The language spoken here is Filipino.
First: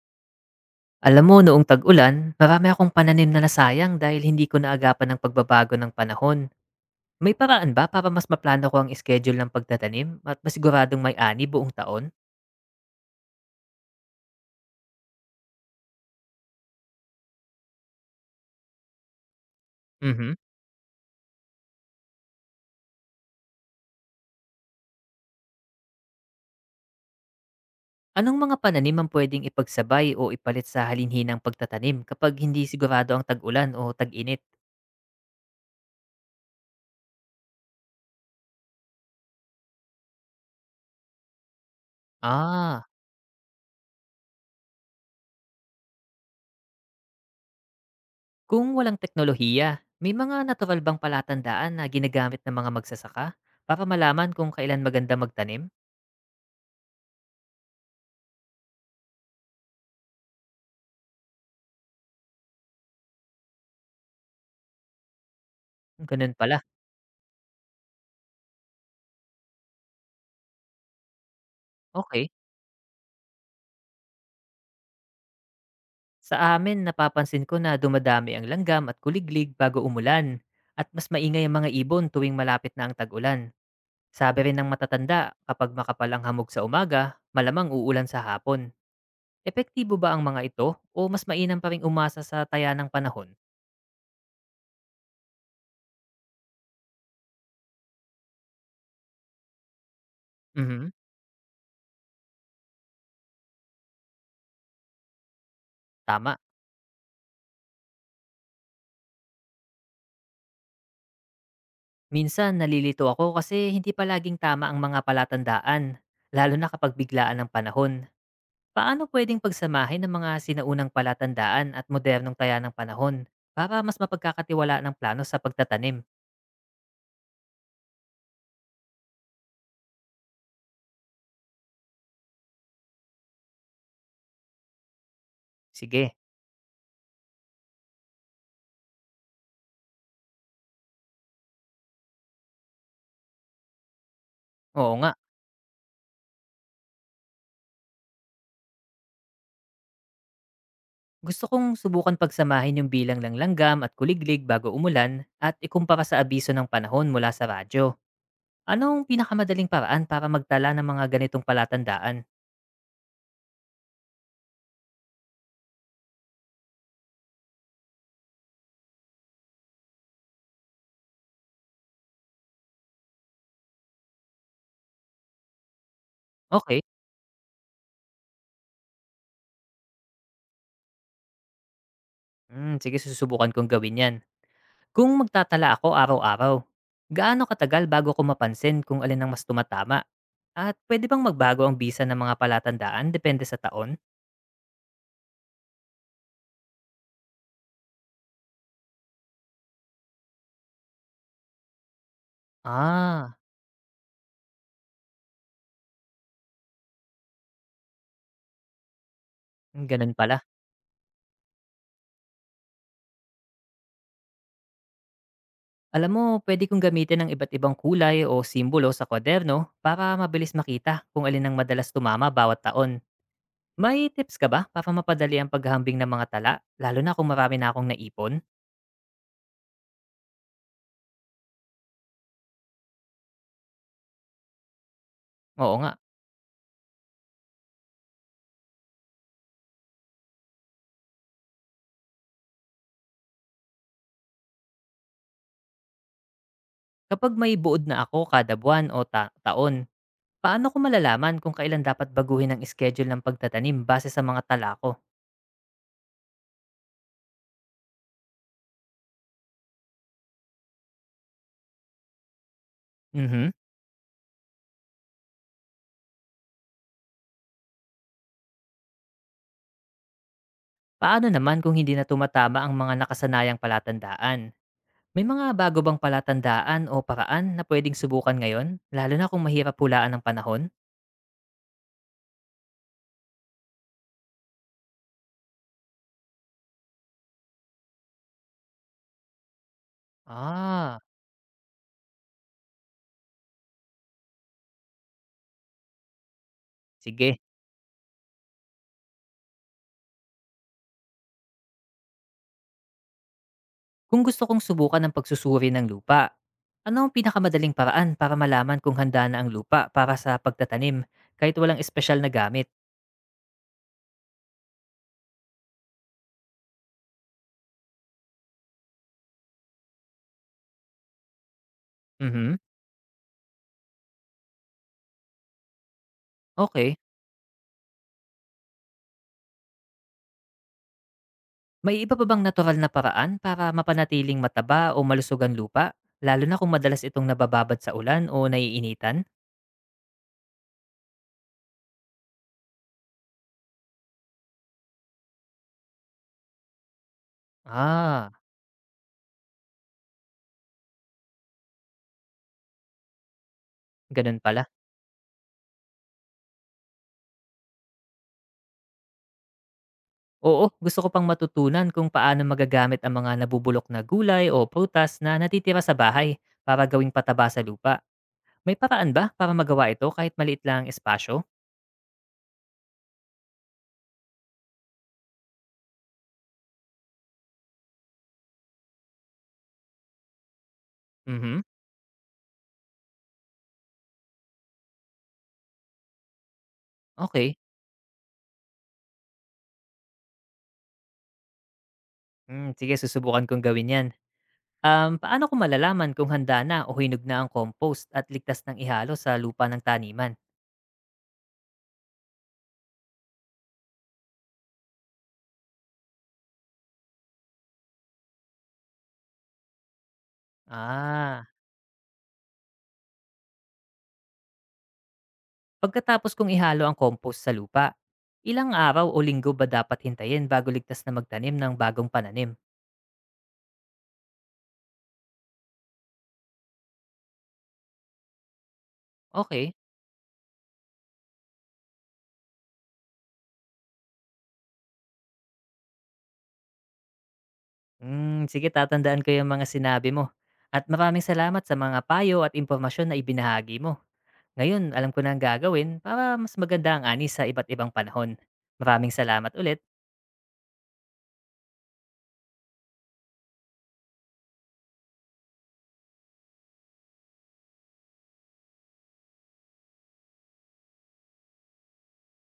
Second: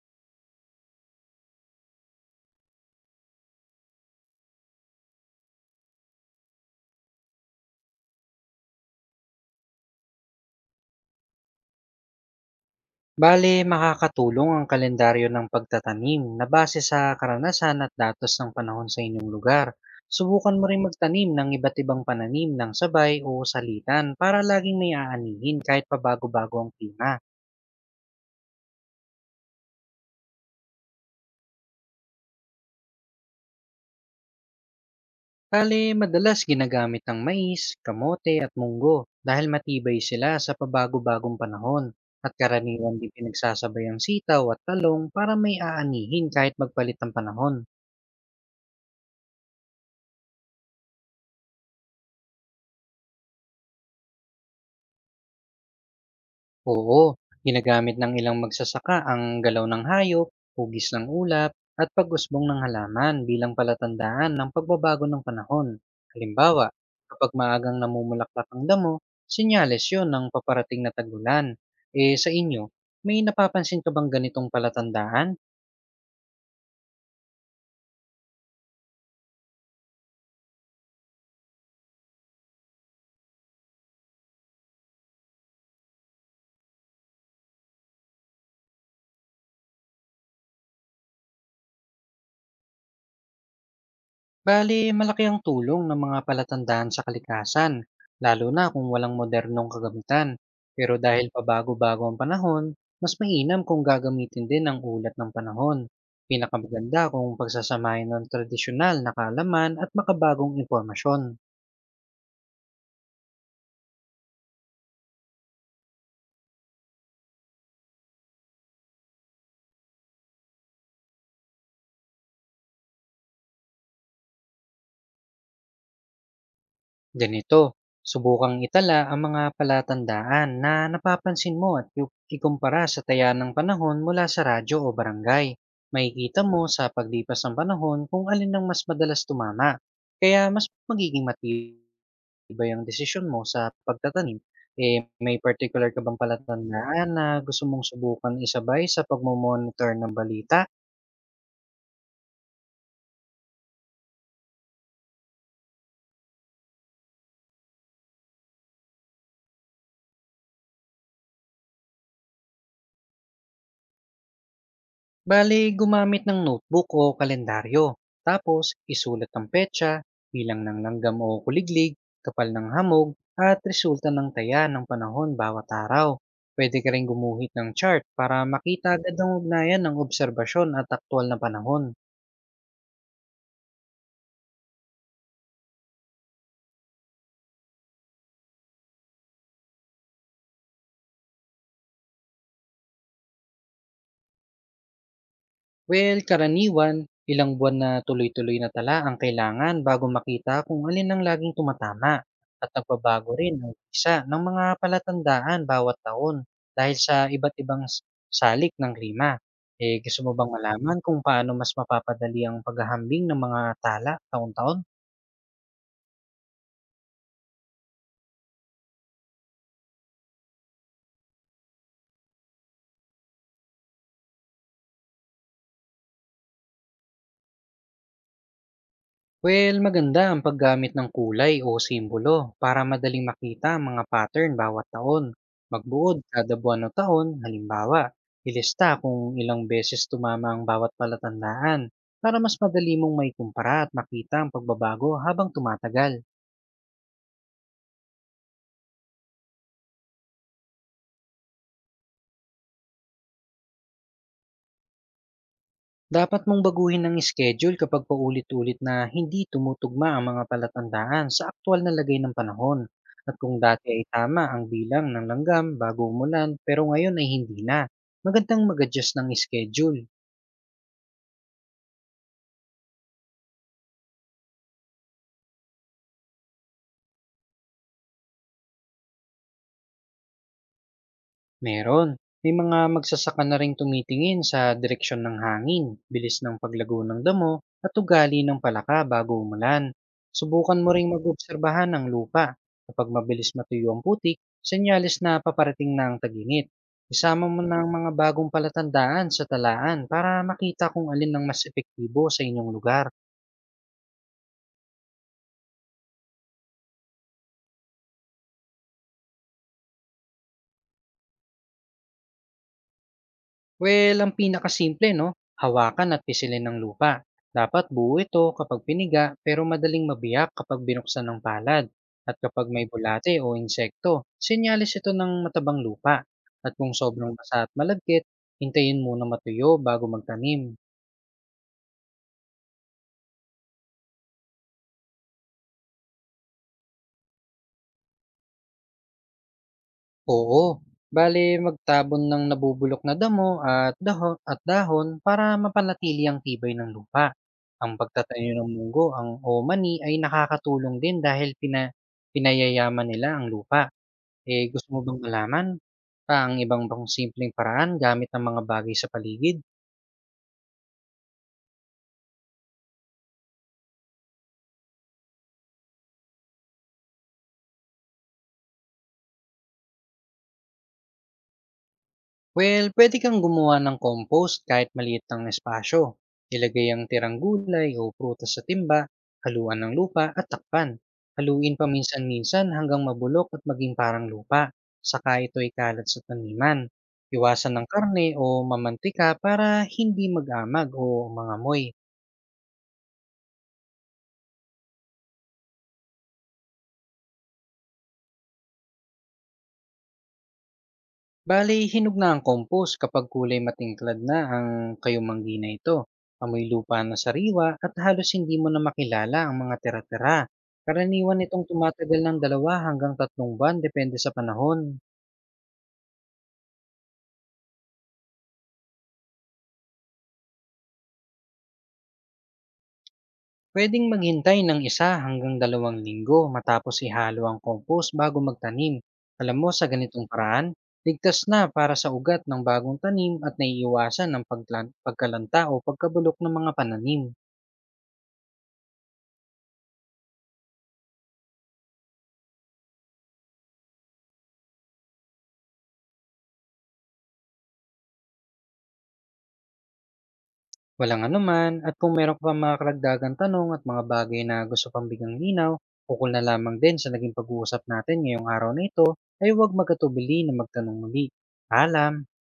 Alam mo, noong tag-ulan, marami akong pananim na nasayang dahil hindi ko naagapan ang pagbabago ng panahon. May paraan ba para mas maplano ko ang schedule ng pagtatanim at masiguradong may ani buong taon? Bale, makakatulong ang kalendaryo ng pagtatanim na base sa karanasan at datos ng panahon sa inyong lugar. Mhm. Subukan mo rin magtanim ng iba't ibang pananim ng sabay o salitan para laging may aanihin kahit pabago-bago ang klima. Anong mga pananim ang pwedeng ipagsabay o ipalit sa halinhinang pagtatanim kapag hindi sigurado ang tag-ulan o tag-init? Bale, madalas ginagamit ang mais, kamote at munggo dahil matibay sila sa pabago-bagong panahon at Ah, karaniwan din pinagsasabay ang sitaw at talong para may aanihin kahit magpalit ang panahon. kung walang teknolohiya, may mga natural bang palatandaan na ginagamit ng mga magsasaka para malaman kung kailan maganda magtanim? Oo, ginagamit ng ilang magsasaka ang galaw ng hayop, hugis ng ulap, at pagusbong ng halaman bilang palatandaan ng pagbabago ng panahon. Ganun pala. Halimbawa, kapag maagang namumulaklak ang damo, sinyales yon ng paparating na tagulan. Eh Okay. sa inyo, may napapansin ka bang ganitong palatandaan? Sa amin, napapansin ko na dumadami ang langgam at kuliglig bago umulan at mas maingay ang mga ibon tuwing malapit na ang tag-ulan. Sabi rin ng matatanda, kapag makapal ang hamog sa umaga, malamang uulan sa hapon. Epektibo ba ang mga ito o mas mainam pa rin umasa sa taya ng panahon? Bali, malaki ang tulong ng mga palatandaan sa kalikasan, lalo na kung walang modernong kagamitan. Mhm, Pero dahil pabago-bago ang panahon, mas mainam kung gagamitin din ang ulat ng panahon. tama. Pinakamaganda kung pagsasamahin ng tradisyonal na kaalaman at makabagong impormasyon. Minsan nalilito ako kasi hindi palaging tama ang mga palatandaan, lalo na kapag biglaan ng panahon. Paano puwedeng pagsamahin ng mga sinaunang palatandaan at modernong taya ng panahon para mas mapagkakatiwalaan ng plano sa pagtatanim? Ganito, subukang itala ang mga palatandaan na napapansin mo at ikumpara sa taya ng panahon mula sa radyo o barangay. Sige, Makikita mo sa paglipas ng panahon kung alin ang mas madalas tumama. Kaya mas magiging matibay ang desisyon mo sa pagtatanim. oo Eh, nga. may particular ka bang palatandaan na gusto mong subukan isabay sa pagmumonitor ng balita? Gusto kong subukan pagsamahin yung bilang ng langgam at kuliglig bago umulan at ikumpara sa abiso ng panahon mula sa radyo. Anong pinakamadaling paraan para magtala ng mga ganitong palatandaan? Bale, gumamit ng notebook o kalendaryo. Tapos, isulat ang petsa, bilang ng langgam o kuliglig, kapal ng hamog, at resulta ng taya ng panahon bawat araw. Pwede Okay. ka rin gumuhit ng chart para makita agad ang ugnayan ng obserbasyon at aktwal na panahon. Hmm, sige, susubukan kong gawin yan. Kung magtatala ako araw-araw, gaano katagal bago ko mapansin kung alin ang mas tumatama? At pwede bang magbago ang bisa ng mga palatandaan depende sa taon? Well, karaniwan, ilang buwan na tuloy-tuloy na tala ang kailangan bago makita kung alin ang laging tumatama at nagbabago Ah, rin ang isa ng mga palatandaan bawat taon dahil sa iba't ibang salik ng klima. Eh, ganun gusto mo pala. bang malaman kung paano mas mapapadali ang paghahambing ng mga tala taon-taon? Alam mo, pwede kong gamitin ng iba't ibang kulay o simbolo sa kwaderno para mabilis makita kung alin ang madalas tumama bawat taon. May tips ka ba para mapadali ang paghahambing ng mga tala, lalo na kung marami na akong naipon? Well, maganda ang paggamit ng kulay o simbolo para madaling makita ang mga pattern bawat taon. Oo nga, Magbuod kada buwan o taon, halimbawa, ilista kung ilang beses tumama ang bawat palatandaan para mas madali mong maikumpara at makita ang pagbabago habang tumatagal. kapag may buod na ako kada buwan o taon, paano ko malalaman kung kailan dapat baguhin ang schedule ng pagtatanim base sa mga tala ko? Dapat mong baguhin ang schedule kapag paulit-ulit na hindi tumutugma ang mga palatandaan sa aktual na lagay ng panahon. At Mhm. kung dati ay tama ang bilang ng langgam bago umulan pero ngayon ay hindi na, magandang mag-adjust ng schedule. Paano naman kung hindi na tumatama ang mga nakasanayang palatandaan? May mga bago bang palatandaan o paraan na pwedeng subukan ngayon, lalo na kung mahirap hulaan ng panahon? Meron. May mga magsasaka na ring tumitingin sa direksyon ng hangin, bilis ng paglago ng damo, at ugali ng palaka bago umulan. Subukan mo Ah, ring mag-obserbahan ng lupa. Kapag mabilis matuyo ang putik, senyales na paparating na ang taginit. sige. Isama mo na ang mga bagong palatandaan sa talaan para makita kung alin ang mas epektibo sa inyong lugar. Kung gusto kong subukan ang pagsusuri ng lupa, ano ang pinakamadaling paraan para malaman kung handa na ang lupa para sa pagtatanim kahit walang espesyal na gamit? Well, ang pinakasimple, no? Hawakan at pisilin ng lupa. Dapat buo ito kapag piniga pero madaling mabiyak kapag binuksan ng palad. At Mhm. kapag may bulate o insekto, sinyalis ito ng matabang lupa. At kung Okay. sobrang basa at malagkit, hintayin muna matuyo bago magtanim. May iba pa bang natural na paraan para mapanatiling mataba o malusog ang lupa? Lalo na kung madalas itong nabababad sa ulan o naiinitan? Oo. Bale, magtabon ng nabubulok na damo at dahon para mapanatili ang tibay ng lupa. Ang Ah, pagtatayo ng munggo ang o mani ay nakakatulong din dahil pinayayaman nila ang lupa. ganun Eh, pala. gusto mo bang malaman pa ang ibang pang simpleng paraan gamit ang mga bagay sa paligid? Oo, gusto ko pang matutunan kung paano magagamit ang mga nabubulok na gulay o prutas na natitira sa bahay para gawing pataba sa lupa. May paraan ba para magawa ito kahit maliit lang ang espasyo? Well, pwede kang gumawa ng compost kahit maliit ang espasyo. Ilagay ang tirang gulay o prutas sa timba, haluan ng lupa at takpan. Mhm. Haluin paminsan-minsan hanggang mabulok at maging parang lupa. Saka ito ikalat sa taniman. Okay. Iwasan ng karne o mamantika para hindi mag-amag o mangamoy. Mm, sige, susubukan kong gawin 'yan. Paano ko malalaman kung handa na o hinog na ang compost at ligtas ng ihalo sa lupa ng taniman? Bale, hinog na ang compost kapag kulay matingklad na ang kayumanggi na ito. Amoy lupa na sariwa at halos hindi mo na makilala ang mga tira-tira. Ah, Karaniwan itong tumatagal ng 2 hanggang 3 buwan depende sa panahon. pagkatapos kong ihalo ang compost sa lupa, ilang araw o linggo ba dapat hintayin bago ligtas na magtanim ng bagong pananim? Pwedeng maghintay ng 1 hanggang 2 linggo matapos ihalo ang compost bago magtanim. Alam mo, Okay. sa ganitong paraan, ligtas na para sa ugat ng bagong tanim at naiiwasan ng pagkalanta o pagkabulok ng mga pananim. Hmm, sige, tatandaan ko yung mga sinabi mo. At maraming salamat sa mga payo at impormasyon na ibinahagi mo. Ngayon, alam ko na ang gagawin para mas maganda ang ani sa iba't ibang panahon. Maraming salamat ulit. Walang anuman at kung meron ka pang mga karagdagang tanong at mga bagay na gusto pang bigang linaw, ukol na lamang din sa naging pag-uusap natin ngayong araw na ito ay huwag magkatubili na magtanong muli. Paalam!